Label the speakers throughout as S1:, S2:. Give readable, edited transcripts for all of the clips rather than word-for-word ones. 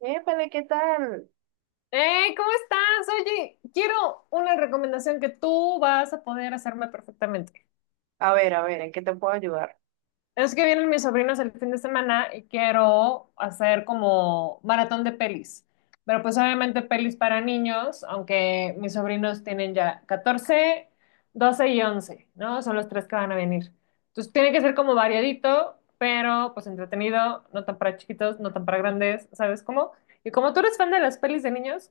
S1: Épale, ¿qué tal?
S2: ¿Cómo estás? Oye, quiero una recomendación que tú vas a poder hacerme perfectamente.
S1: A ver, ¿en qué te puedo ayudar?
S2: Es que vienen mis sobrinos el fin de semana y quiero hacer como maratón de pelis. Pero pues obviamente pelis para niños, aunque mis sobrinos tienen ya 14, 12 y 11, ¿no? Son los tres que van a venir. Entonces tiene que ser como variadito, pero pues entretenido, no tan para chiquitos, no tan para grandes, ¿sabes cómo? Y como tú eres fan de las pelis de niños,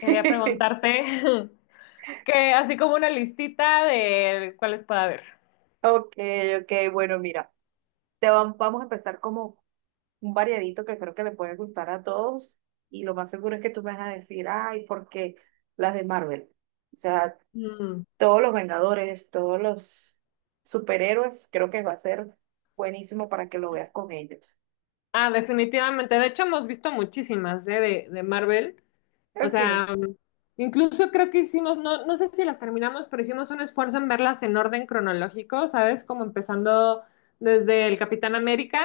S2: quería preguntarte... Que así como una listita de cuáles puede haber.
S1: Ok, ok, bueno, mira, vamos a empezar como un variadito que creo que le puede gustar a todos, y lo más seguro es que tú me vas a decir, ay, porque las de Marvel, o sea,
S2: Mm.
S1: todos los Vengadores, todos los superhéroes, creo que va a ser buenísimo para que lo veas con ellos.
S2: Ah, definitivamente. De hecho, hemos visto muchísimas, ¿eh? de Marvel. O
S1: Ok,
S2: sea, incluso creo que hicimos, no, no sé si las terminamos, pero hicimos un esfuerzo en verlas en orden cronológico, ¿sabes? Como empezando desde el Capitán América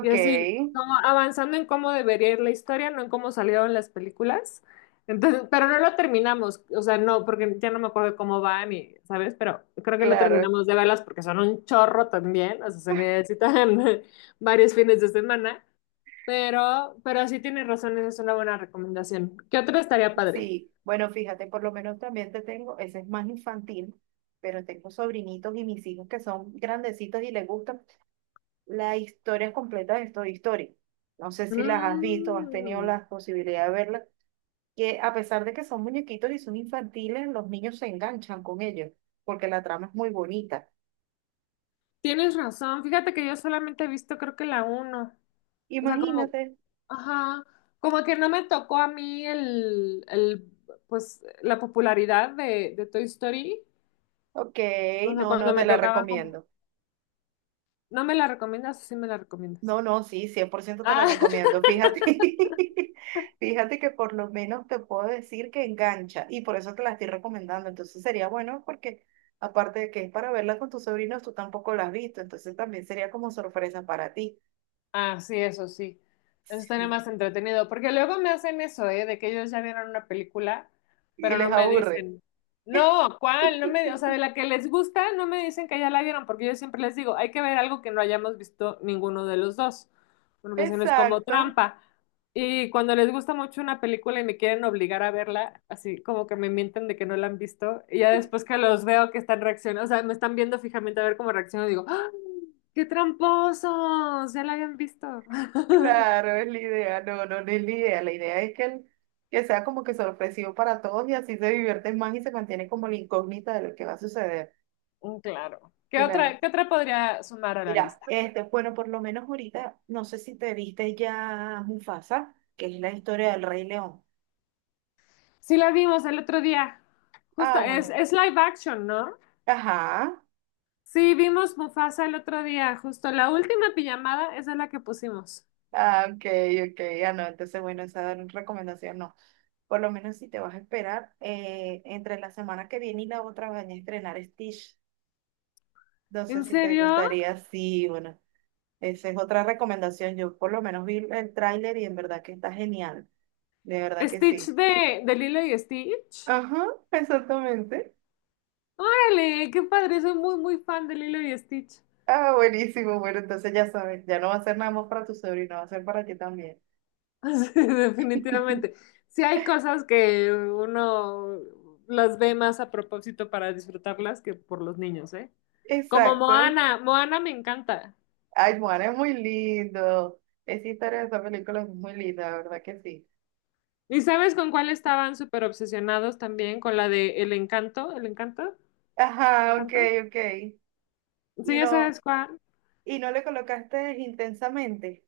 S2: y así, como avanzando en cómo debería ir la historia, no en cómo salieron las películas. Entonces, pero no lo terminamos, o sea, no, porque ya no me acuerdo cómo van y, ¿sabes? Pero creo que no
S1: claro.
S2: terminamos de verlas porque son un chorro también, o sea, se necesitan varios fines de semana. Pero sí tienes razón, esa es una buena recomendación. ¿Qué otra estaría padre?
S1: Sí, bueno, fíjate, por lo menos también te tengo, ese es más infantil, pero tengo sobrinitos y mis hijos que son grandecitos y les gustan las historias completas de Toy Story. No sé si las has visto, has tenido
S2: Mm,
S1: la posibilidad de verlas, que a pesar de que son muñequitos y son infantiles, los niños se enganchan con ellos, porque la trama es muy bonita.
S2: tienes razón. Fíjate que yo solamente he visto creo que la uno. O sea, como,
S1: Imagínate,
S2: ajá, como que no me tocó a mí el pues, la popularidad de Toy Story.
S1: ok,
S2: O sea,
S1: no, no,
S2: cuando
S1: te
S2: me
S1: la
S2: tocaba como,
S1: recomiendo.
S2: ¿no me la recomiendas o sí me la recomiendas?
S1: No, no, sí, cien por ciento te la
S2: Ah,
S1: recomiendo. Fíjate, fíjate que por lo menos te puedo decir que engancha y por eso te la estoy recomendando. Entonces sería bueno porque aparte de que es para verla con tus sobrinos, tú tampoco la has visto. Entonces también sería como sorpresa para ti.
S2: Ah, sí. Eso estaría
S1: Sí.
S2: más entretenido. Porque luego me hacen eso, ¿eh? De que ellos ya vieron una película,
S1: Y
S2: pero
S1: les
S2: no me
S1: aburre.
S2: dicen, no, ¿cuál? No me, o sea, de la que les gusta, no me dicen que ya la vieron, porque yo siempre les digo, hay que ver algo que no hayamos visto ninguno de los dos, porque si no es como
S1: Exacto,
S2: trampa. Y cuando les gusta mucho una película y me quieren obligar a verla, así como que me mienten de que no la han visto, y ya después que los veo que están reaccionando, o sea, me están viendo fijamente a ver cómo reacciono, digo, ¡ah! ¡Qué tramposos! Ya la habían visto.
S1: claro, es la idea. No, no, no es la idea. La idea es que que sea como que sorpresivo para todos y así se divierten más y se mantiene como la incógnita de lo que va a suceder.
S2: Mm, claro.
S1: Claro.
S2: Qué otra podría sumar a la
S1: Mira,
S2: lista?
S1: este, bueno, por lo menos ahorita, no sé si te viste ya Mufasa, que es la historia del Rey León.
S2: Sí la vimos el otro día. Justo,
S1: Ah, bueno.
S2: es live action, ¿no?
S1: Ajá.
S2: Sí, vimos Mufasa el otro día, justo. La última pijamada, esa es la que pusimos.
S1: Ah, ok, ok. Ah, no, entonces, bueno, esa recomendación no. Por lo menos si te vas a esperar, entre la semana que viene y la otra van a estrenar Stitch. No sé
S2: ¿En
S1: si te
S2: serio?
S1: gustaría, sí, bueno, esa es otra recomendación. Yo por lo menos vi el tráiler y en verdad que está genial. De verdad que
S2: ¿Stitch
S1: sí.
S2: de Lilo y Stitch?
S1: Ajá, exactamente.
S2: ¡Órale! ¡Qué padre! Soy muy, muy fan de Lilo y Stitch.
S1: Ah, buenísimo. Bueno, entonces ya sabes, ya no va a ser nada más para tu sobrino, va a ser para ti también.
S2: Sí, definitivamente. Sí hay cosas que uno las ve más a propósito para disfrutarlas que por los niños, ¿eh? Como
S1: Exacto.
S2: Moana, Moana me encanta.
S1: Ay, Juan, es muy lindo. Esa historia de esa película es muy linda, la verdad que sí.
S2: ¿Y sabes con cuál estaban súper obsesionados también? Con la de El Encanto, ¿El Encanto?
S1: Ajá, ok,
S2: ¿Encanto?
S1: ok. Y
S2: Sí, ya
S1: no,
S2: sabes cuál.
S1: y no le colocaste intensamente.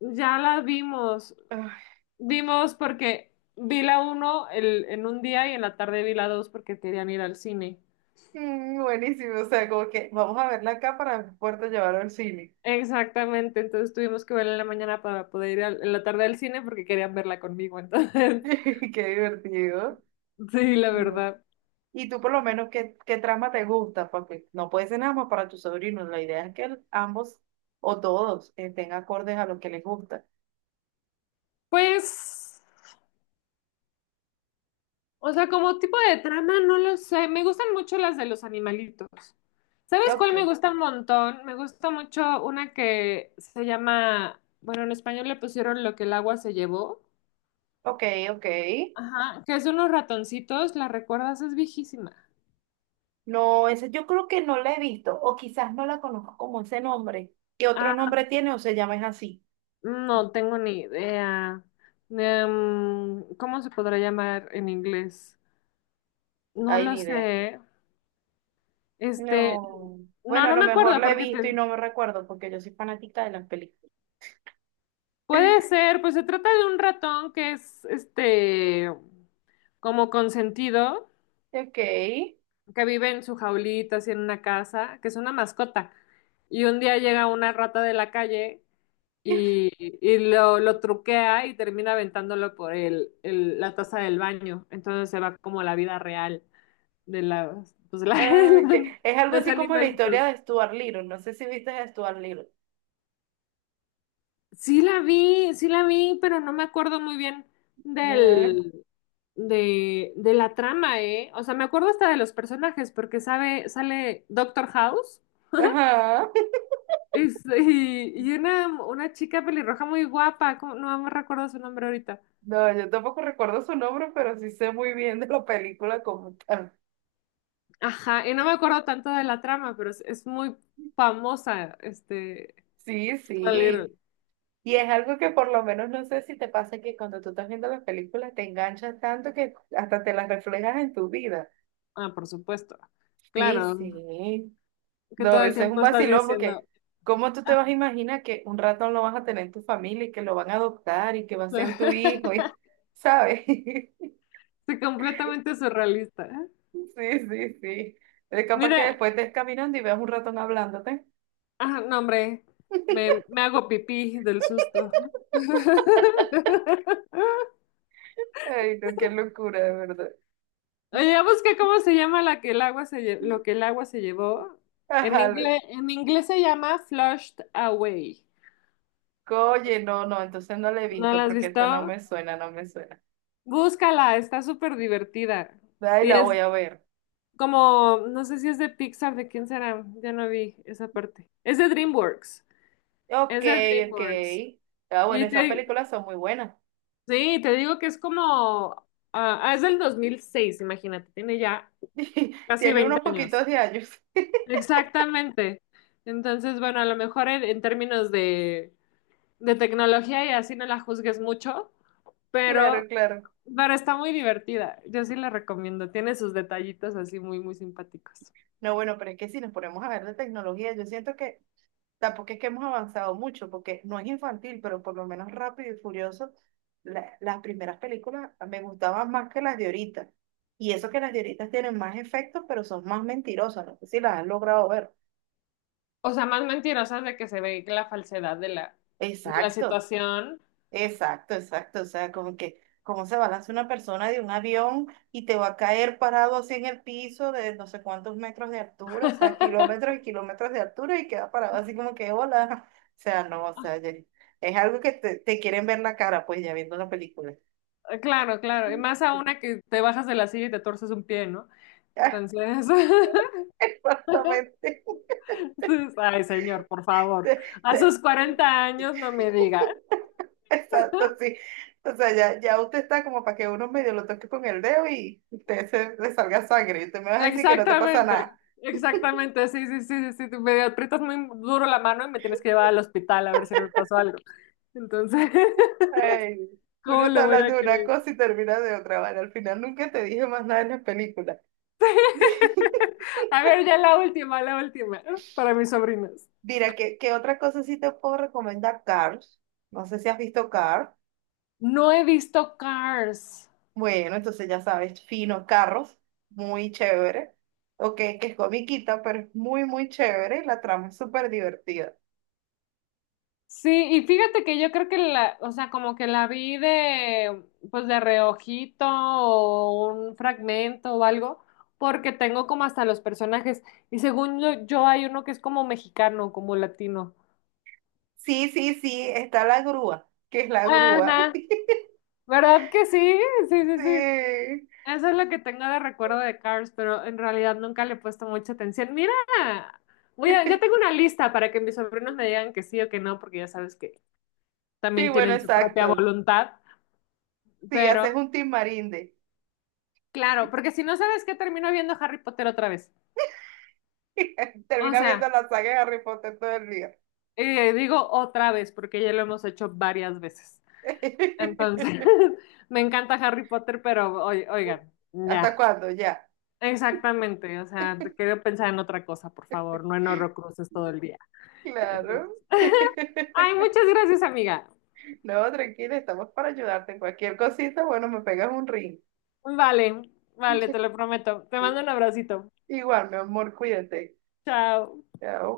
S2: Ya la vimos.
S1: Ay,
S2: Vimos porque vi la uno en un día y en la tarde vi la dos porque querían ir al cine.
S1: mm, buenísimo, o sea, como que vamos a verla acá para poder llevarlo al cine.
S2: Exactamente, entonces tuvimos que verla en la mañana para poder ir en la tarde al cine porque querían verla conmigo, entonces,
S1: Qué divertido.
S2: sí, la verdad.
S1: Y tú por lo menos, ¿qué, qué trama te gusta? Porque no puede ser nada más para tus sobrinos. La idea es que ambos o todos estén acordes a lo que les gusta.
S2: Pues, o sea, como tipo de trama, no lo sé, me gustan mucho las de los animalitos.
S1: Y
S2: ¿Sabes cuál
S1: ok,
S2: me gusta un montón? Me gusta mucho una que se llama, bueno, en español le pusieron Lo que el agua se llevó,
S1: ok, ok.
S2: ajá, que es de unos ratoncitos, ¿la recuerdas? Es viejísima.
S1: No, ese yo creo que no la he visto o quizás no la conozco como ese nombre. ¿Qué otro nombre tiene o se llama es así?
S2: No tengo ni idea. ¿Cómo se podrá llamar en inglés? No
S1: Hay
S2: lo
S1: ni idea.
S2: sé. Este,
S1: No.
S2: no,
S1: Bueno, a
S2: no
S1: lo
S2: me
S1: mejor
S2: acuerdo
S1: la he
S2: porque
S1: visto y
S2: te...
S1: no me recuerdo porque yo soy fanática de las películas.
S2: Puede ser, pues se trata de un ratón que es, este, como consentido,
S1: Ok.
S2: que vive en su jaulita, así en una casa, que es una mascota. Y un día llega una rata de la calle y lo truquea y termina aventándolo por el, la taza del baño. Entonces se va como la vida real. De la, pues,
S1: Ah, que es algo
S2: los
S1: así como la historia
S2: animalitos.
S1: de Stuart Little. No sé si viste a Stuart Little.
S2: Sí la vi, pero no me acuerdo muy bien del, de la trama, ¿eh? O sea, me acuerdo hasta de los personajes, porque sabe, sale Doctor House
S1: Ajá.
S2: y una chica pelirroja muy guapa, ¿cómo? No me recuerdo su nombre ahorita.
S1: No, yo tampoco recuerdo su nombre, pero sí sé muy bien de la película como tal.
S2: Ajá, y no me acuerdo tanto de la trama, pero es muy famosa, este,
S1: Sí,
S2: Scarlet
S1: sí.
S2: Little.
S1: Y es algo que por lo menos no sé si te pasa que cuando tú estás viendo las películas te enganchas tanto que hasta te las reflejas en tu vida.
S2: Ah, por supuesto.
S1: Sí,
S2: Claro,
S1: sí.
S2: que
S1: No,
S2: todo el
S1: eso es un
S2: tiempo estás
S1: vacilón
S2: diciendo.
S1: porque ¿cómo tú te vas
S2: Ah,
S1: a imaginar que un ratón lo vas a tener en tu familia y que lo van a adoptar y que va a ser tu hijo? Y,
S2: estoy
S1: ¿sabes?
S2: completamente surrealista.
S1: Sí, sí, sí. Es capaz que
S2: Mira,
S1: después estés caminando y veas un ratón hablándote.
S2: ah, no, hombre, me hago pipí del susto.
S1: Ay, no, qué locura, de verdad.
S2: Oye, ya busqué cómo se llama la que el agua se lo que el agua se llevó. En
S1: Ajá,
S2: inglés, en inglés se llama Flushed Away.
S1: oye, no, no, entonces no la he
S2: ¿No
S1: visto
S2: la has
S1: porque eso no
S2: visto?
S1: me suena, no me suena.
S2: Búscala, está súper divertida.
S1: Ay,
S2: Y
S1: la voy
S2: es
S1: a ver.
S2: como, no sé si es de Pixar, de quién será, ya no vi esa parte. Es de DreamWorks,
S1: Ok,
S2: es de
S1: ok.
S2: DreamWorks.
S1: Ah, bueno,
S2: Y
S1: esas
S2: te,
S1: películas son muy buenas.
S2: sí, te digo que es como, es del 2006. Imagínate, tiene ya casi
S1: Tiene
S2: 20
S1: unos
S2: años.
S1: poquitos de años.
S2: Exactamente. Entonces, bueno, a lo mejor en términos de tecnología y así no la juzgues mucho, pero,
S1: Claro, claro.
S2: pero está muy divertida. Yo sí la recomiendo. Tiene sus detallitos así muy, muy simpáticos.
S1: No, bueno, pero es que si nos ponemos a ver de tecnología, yo siento que tampoco es que hemos avanzado mucho, porque no es infantil, pero por lo menos Rápido y Furioso, las primeras películas me gustaban más que las de ahorita. Y eso que las de ahorita tienen más efectos, pero son más mentirosas. No sé si las han logrado ver.
S2: O sea, más mentirosas de que se ve la falsedad de la
S1: Exacto.
S2: situación.
S1: Exacto, exacto. O sea, como que, ¿cómo se balanza una persona de un avión y te va a caer parado así en el piso de no sé cuántos metros de altura, o sea, kilómetros y kilómetros de altura y queda parado así como que, hola? O sea, no, o sea, es algo que te quieren ver la cara, pues ya viendo la película.
S2: Claro, claro. Y más a una que te bajas de la silla y te torces un pie, ¿no? Entonces...
S1: Exactamente.
S2: Ay, señor, por favor.
S1: Te-
S2: A
S1: te-
S2: sus 40 años no me diga.
S1: Exacto, sí. O sea, ya, ya usted está como para que uno medio lo toque con el dedo y usted se, le salga sangre. Y usted me va a decir que no te pasa.
S2: Exactamente, exactamente. Sí, sí, sí, sí. Sí. Me aprietas muy duro la mano y me tienes que llevar al hospital a ver si no me pasó algo. Entonces,
S1: Ay, uno
S2: ¿cómo
S1: está
S2: lo voy
S1: hablando
S2: a
S1: de una
S2: creer?
S1: cosa y termina de otra, ¿vale? Al final nunca te dije más nada en las películas.
S2: A ver, ya la última, para mis sobrinas.
S1: Mira, ¿qué, qué otra cosa sí te puedo recomendar? Cars. No sé si has visto Cars.
S2: No he visto Cars.
S1: Bueno, entonces ya sabes, finos carros, muy chévere. Ok, que es comiquita, pero es muy chévere y la trama es súper divertida.
S2: Sí, y fíjate que yo creo que la, o sea, como que la vi de, pues de reojito o un fragmento o algo, porque tengo como hasta los personajes. Y según yo, yo hay uno que es como mexicano, como latino.
S1: Sí, sí, sí, está la grúa, que es la grúa.
S2: Ajá, ¿verdad que sí? Sí, sí, sí.
S1: Sí.
S2: Eso es lo que tengo de recuerdo de Cars, pero en realidad nunca le he puesto mucha atención. Mira, ya tengo una lista para que mis sobrinos me digan que sí o que no, porque ya sabes que
S1: Sí,
S2: también
S1: bueno,
S2: tienen su propia
S1: exacto.
S2: voluntad,
S1: Sí,
S2: pero...
S1: haces un team marinde.
S2: Claro, porque si no sabes qué termino viendo Harry Potter otra vez. O
S1: Termina
S2: sea,
S1: viendo la saga de Harry Potter todo el día.
S2: digo otra vez porque ya lo hemos hecho varias veces. Entonces, me encanta Harry Potter, pero oigan,
S1: ¿Hasta
S2: ya,
S1: cuándo? Ya.
S2: exactamente. O sea, te quiero pensar en otra cosa, por favor, no en Horrocruxes todo el día.
S1: Claro.
S2: Entonces, ay, muchas gracias, amiga.
S1: No, tranquila, estamos para ayudarte en cualquier cosita, bueno, me pegas un ring.
S2: Vale, vale, te lo prometo. Te mando un abracito.
S1: Igual, mi amor, cuídate.
S2: Chao.
S1: Chao.